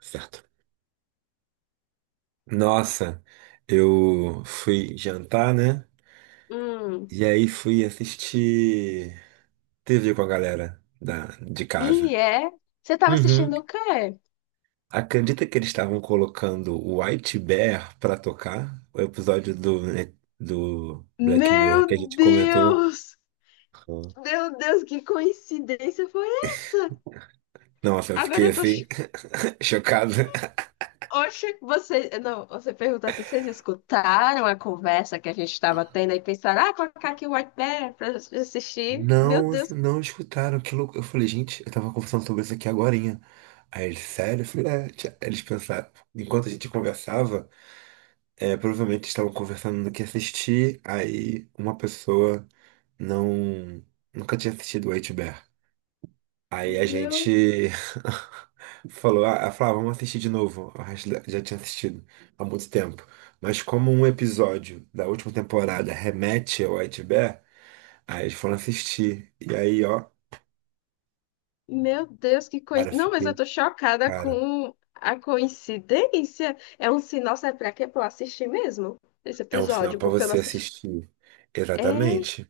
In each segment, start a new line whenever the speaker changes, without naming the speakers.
Certo. Nossa, eu fui jantar, né?
Hum,
E aí fui assistir TV com a galera de
e
casa.
é? Você tava
Uhum.
assistindo o quê?
Acredita que eles estavam colocando o White Bear pra tocar? O episódio do Black Mirror que a
Meu
gente comentou.
Deus!
Uhum.
Meu Deus, que coincidência foi essa?
Nossa, eu
Agora
fiquei
eu tô.
assim, chocado.
Oxe, você. Não, você perguntar se vocês escutaram a conversa que a gente estava tendo e pensaram, ah, colocar aqui o White Bear pra assistir. Meu
Não,
Deus,
não escutaram, que louco. Eu falei, gente, eu tava conversando sobre isso aqui agorinha. Aí eles, sério? Eu falei, é, tia, eles pensaram, enquanto a gente conversava. É, provavelmente estavam conversando do que assistir, aí uma pessoa não nunca tinha assistido o H-Bear. Aí a
meu,
gente falou, ah, ela falou, "Ah, vamos assistir de novo. O já tinha assistido há muito tempo. Mas como um episódio da última temporada remete ao White bear aí eles foram assistir. E aí, ó,
meu Deus, que
cara,
coincidência. Não, mas eu
fiquei,
tô chocada
cara,
com a coincidência. É um sinal, sabe pra quê? Pra eu assistir mesmo esse
é um sinal
episódio,
pra
porque eu não
você
assisti.
assistir.
É.
Exatamente.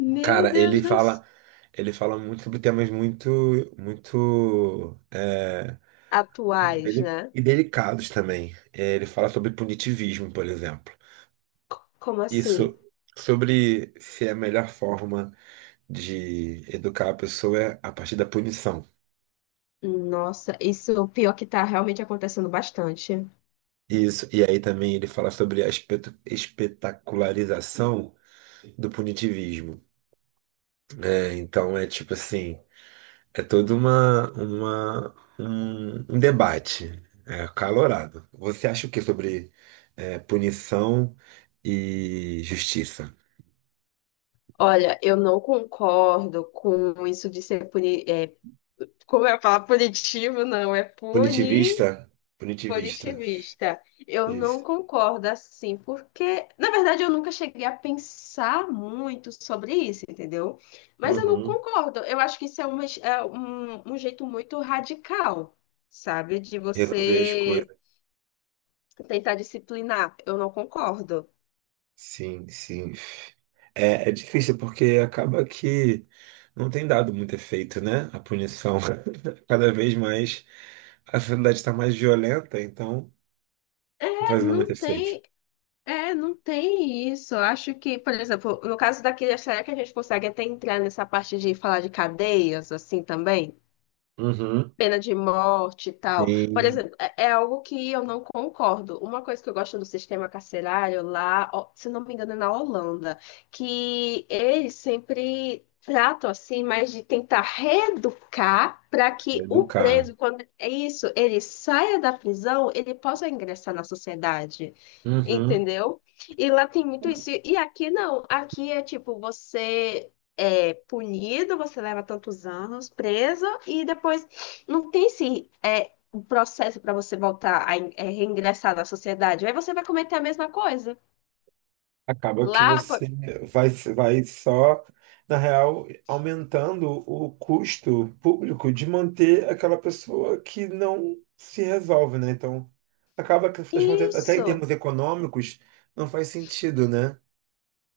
Meu
Cara,
Deus dos
ele fala muito sobre temas muito, muito
atuais,
deli-
né?
e delicados também. É, ele fala sobre punitivismo, por exemplo.
Como assim?
Isso, sobre se é a melhor forma de educar a pessoa é a partir da punição.
Nossa, isso é o pior que tá realmente acontecendo bastante.
Isso. E aí também ele fala sobre a espetacularização do punitivismo. É, então é tipo assim. É todo um debate é, acalorado. Você acha o que sobre é, punição e justiça?
Olha, eu não concordo com isso de ser puni... como eu falo, punitivo, não, é puni.
Punitivista? Punitivista.
Positivista. Eu não
Isso.
concordo assim, porque, na verdade, eu nunca cheguei a pensar muito sobre isso, entendeu? Mas eu não
Uhum.
concordo. Eu acho que isso é, uma, é um, um jeito muito radical, sabe? De
Resolver as
você
coisas.
tentar disciplinar. Eu não concordo.
Sim, sim. É, é difícil porque acaba que não tem dado muito efeito, né? A punição. Cada vez mais a sociedade está mais violenta, então não tá
É,
fazendo muito
não
efeito.
tem, é, não tem isso. Eu acho que, por exemplo, no caso daqui, será que a gente consegue até entrar nessa parte de falar de cadeias, assim, também?
Uhum.
Pena de morte e tal. Por
Sim,
exemplo, é algo que eu não concordo. Uma coisa que eu gosto do sistema carcerário lá, ó, se não me engano, é na Holanda, que eles sempre tratam assim, mas de tentar reeducar para que o
educar.
preso, quando é isso, ele saia da prisão, ele possa ingressar na sociedade.
Uhum.
Entendeu? E lá tem muito isso. E aqui não. Aqui é tipo, você é punido, você leva tantos anos preso, e depois não tem um processo para você voltar a reingressar na sociedade. Aí você vai cometer a mesma coisa.
Acaba que
Lá, pô,
você vai, vai só, na real, aumentando o custo público de manter aquela pessoa que não se resolve, né? Então, acaba que, afinal de contas, até em termos
isso.
econômicos, não faz sentido, né?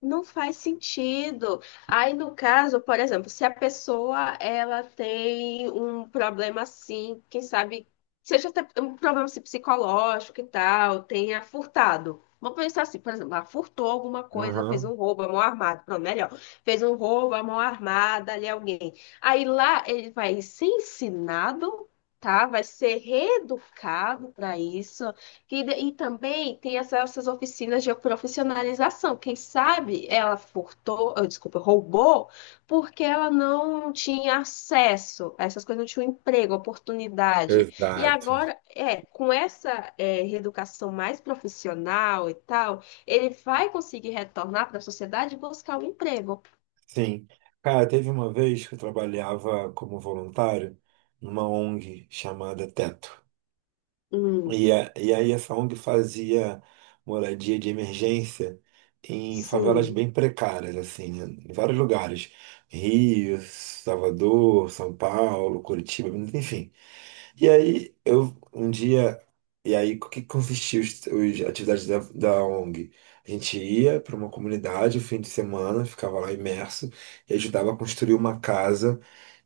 Não faz sentido. Aí, no caso, por exemplo, se a pessoa ela tem um problema assim, quem sabe, seja até um problema assim, psicológico e tal, tenha furtado. Vamos pensar assim, por exemplo, ela furtou alguma coisa, fez
Uhum.
um roubo à mão armada, pronto, melhor, fez um roubo à mão armada ali alguém. Aí lá ele vai ser ensinado, tá? Vai ser reeducado para isso. E, e também tem essas oficinas de profissionalização. Quem sabe ela furtou, ah, desculpa, roubou, porque ela não tinha acesso a essas coisas, não tinha um emprego, oportunidade. E
Exato.
agora, com essa, reeducação mais profissional e tal, ele vai conseguir retornar para a sociedade e buscar um emprego.
Sim. Cara, teve uma vez que eu trabalhava como voluntário numa ONG chamada Teto.
Hum,
E aí essa ONG fazia moradia de emergência em favelas
sim,
bem precárias, assim, né? Em vários lugares. Rio, Salvador, São Paulo, Curitiba, enfim. E aí, eu um dia. E aí, o que consistia os atividades da ONG? A gente ia para uma comunidade o fim de semana, ficava lá imerso e ajudava a construir uma casa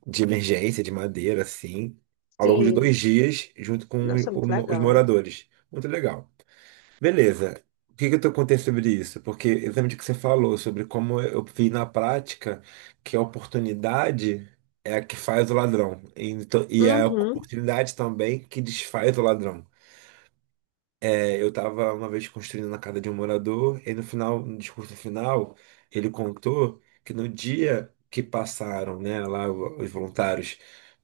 de emergência, de madeira, assim, ao longo de
sim.
2 dias, junto com
Nossa, muito
os
legal.
moradores. Muito legal. Beleza. O que que eu tô contando sobre isso? Porque exatamente o que você falou sobre como eu vi na prática que a oportunidade é a que faz o ladrão. Então, e é a
Uhum,
oportunidade também que desfaz o ladrão. É, eu estava uma vez construindo na casa de um morador, e no final, no discurso final, ele contou que no dia que passaram, né, lá os voluntários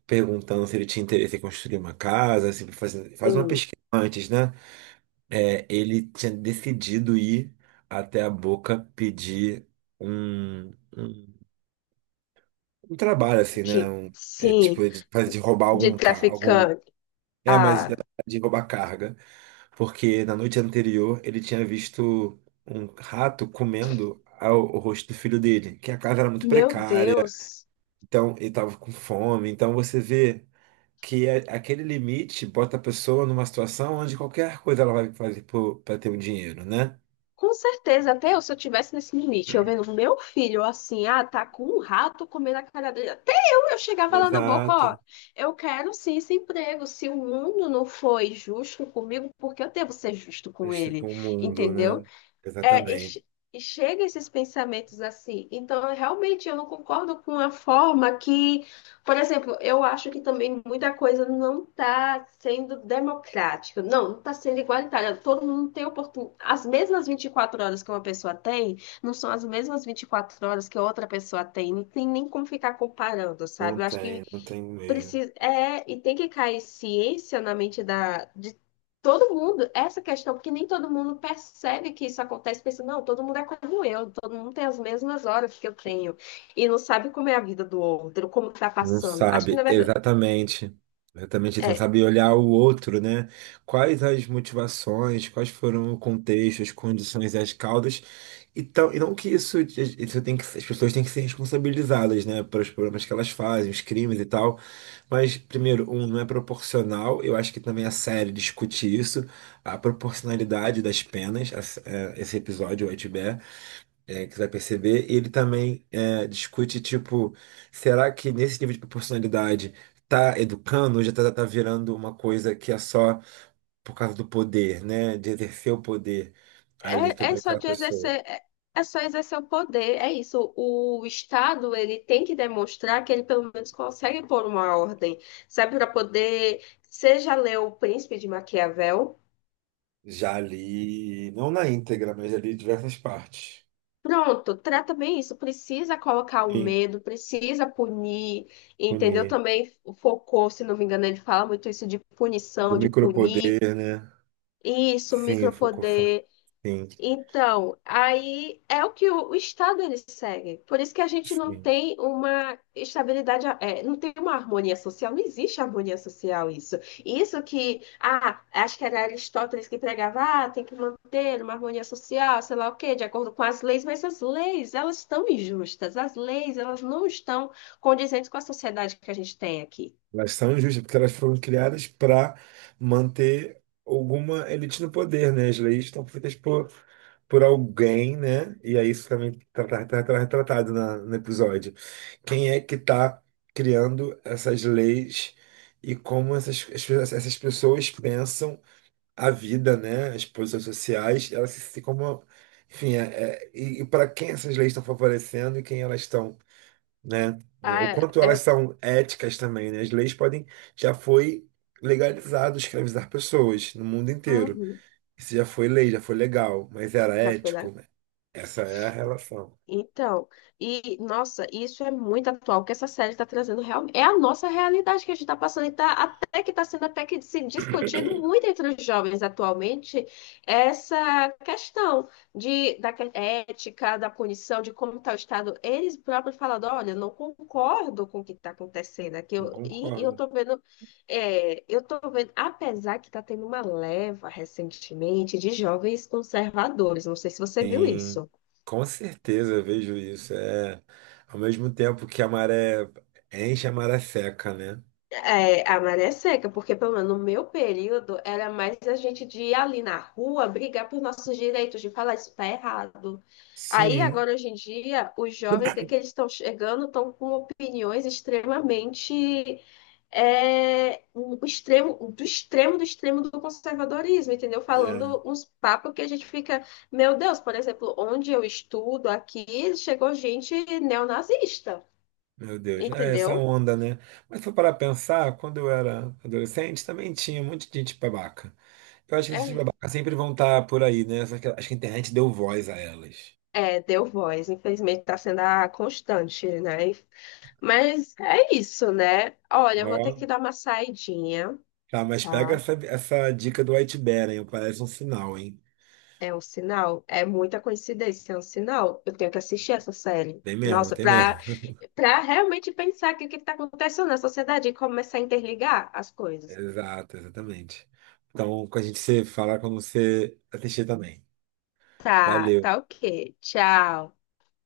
perguntando se ele tinha interesse em construir uma casa, se fazer, faz uma
sim.
pesquisa antes, né? É, ele tinha decidido ir até a Boca pedir um, um, um trabalho, assim, né? Um, é,
Sim,
tipo, de, de roubar
de
algum carro. Algum,
traficante.
é, mas
Ah.
de roubar carga. Porque na noite anterior ele tinha visto um rato comendo o rosto do filho dele, que a casa era muito
Meu
precária,
Deus,
então ele estava com fome. Então você vê que aquele limite bota a pessoa numa situação onde qualquer coisa ela vai fazer para ter um dinheiro, né?
com certeza, até eu, se eu tivesse nesse limite, eu vendo meu filho assim, ah, tá com um rato comendo a cara dele, até eu chegava lá na boca, ó,
Exato.
eu quero sim esse emprego, se o mundo não foi justo comigo, porque eu devo ser justo com
Este
ele,
com o mundo,
entendeu?
né?
É, e,
Exatamente.
che- e chega esses pensamentos assim. Então, realmente, eu não concordo com a forma que, por exemplo, eu acho que também muita coisa não está sendo democrática. Não, não está sendo igualitária. Todo mundo tem oportunidade. As mesmas 24 horas que uma pessoa tem, não são as mesmas 24 horas que outra pessoa tem. Não tem nem como ficar comparando,
Não
sabe? Eu acho que
tem, não tem mesmo.
precisa é e tem que cair ciência na mente da de todo mundo essa questão, porque nem todo mundo percebe que isso acontece. Pensa não, todo mundo é como eu, todo mundo tem as mesmas horas que eu tenho e não sabe como é a vida do outro, como tá
Não
passando. Acho que
sabe,
na verdade
exatamente. Exatamente, não
é
sabe olhar o outro, né? Quais as motivações, quais foram o contexto, as condições e as causas. Então, e não que isso tem que, as pessoas têm que ser responsabilizadas, né, pelos problemas que elas fazem, os crimes e tal. Mas, primeiro, um, não é proporcional. Eu acho que também a série discute isso, a proporcionalidade das penas. Esse episódio, o Itbear, é, que você vai perceber. Ele também é, discute, tipo, será que nesse nível de proporcionalidade tá educando ou já tá virando uma coisa que é só por causa do poder, né? De exercer o poder ali
é, é
sobre
só
aquela
de
pessoa.
exercer é, é só exercer o poder. É isso, o Estado ele tem que demonstrar que ele pelo menos consegue pôr uma ordem, sabe, para poder. Seja ler O Príncipe de Maquiavel.
Já ali, não na íntegra, mas ali em diversas partes.
Pronto, trata bem isso. Precisa colocar o
Sim,
medo, precisa punir, entendeu?
punir.
Também focou, se não me engano, ele fala muito isso de
Do
punição, de punir.
micropoder, né?
Isso,
Sim, o Foucault.
micropoder.
Sim,
Então, aí é o que o Estado ele segue. Por isso que a gente não
sim.
tem uma estabilidade, é, não tem uma harmonia social, não existe harmonia social isso. Isso que, ah, acho que era Aristóteles que pregava, ah, tem que manter uma harmonia social, sei lá o quê, de acordo com as leis, mas as leis, elas estão injustas, as leis, elas não estão condizentes com a sociedade que a gente tem aqui.
Elas são injustas, porque elas foram criadas para manter alguma elite no poder, né? As leis estão feitas por alguém, né? E aí isso também está retratado no episódio. Quem é que está criando essas leis e como essas pessoas pensam a vida, né? As posições sociais, elas se como. Enfim, é, e para quem essas leis estão favorecendo e quem elas estão, né? O
Ah,
quanto elas
é,
são éticas também, né? As leis podem, já foi legalizado escravizar pessoas no mundo inteiro.
uhum,
Isso já foi lei, já foi legal, mas era
já foi lá.
ético? Essa é a relação.
Então, e nossa, isso é muito atual, o que essa série está trazendo realmente é a nossa realidade que a gente está passando, e tá, até que está sendo até que se discutido muito entre os jovens atualmente essa questão de, ética, da punição, de como está o Estado. Eles próprios falando, olha, eu não concordo com o que está acontecendo aqui,
Não
eu, e eu
concordo.
estou vendo, eu tô vendo, apesar que está tendo uma leva recentemente de jovens conservadores, não sei se você viu
Sim,
isso.
com certeza eu vejo isso. É, ao mesmo tempo que a maré enche, a maré seca, né?
É, a maré é seca, porque pelo menos no meu período era mais a gente de ir ali na rua brigar por nossos direitos, de falar isso tá errado. Aí
Sim,
agora hoje em dia, os jovens, o que é que eles estão chegando, estão com opiniões extremamente um o extremo, do extremo do extremo do conservadorismo, entendeu?
é.
Falando uns papos que a gente fica, meu Deus, por exemplo, onde eu estudo aqui, chegou gente neonazista,
Meu Deus, é essa
entendeu?
onda, né? Mas se for para pensar, quando eu era adolescente, também tinha um monte de gente babaca. Eu acho que essas
É.
babacas sempre vão estar por aí, né? Só que acho que a internet deu voz a elas.
É, deu voz, infelizmente está sendo a constante, né? Mas é isso, né? Olha, eu vou ter
Ó,
que dar uma saidinha,
tá, mas pega
tá?
essa dica do White Bear, hein? Parece um sinal, hein?
É um sinal, é muita coincidência, é um sinal. Eu tenho que assistir essa série.
Tem mesmo,
Nossa,
tem mesmo.
pra realmente pensar que o que tá acontecendo na sociedade e começar a interligar as coisas.
Exato, exatamente. Então, com a gente se fala quando você assistir também.
Tá,
Valeu.
tá ok. Tchau.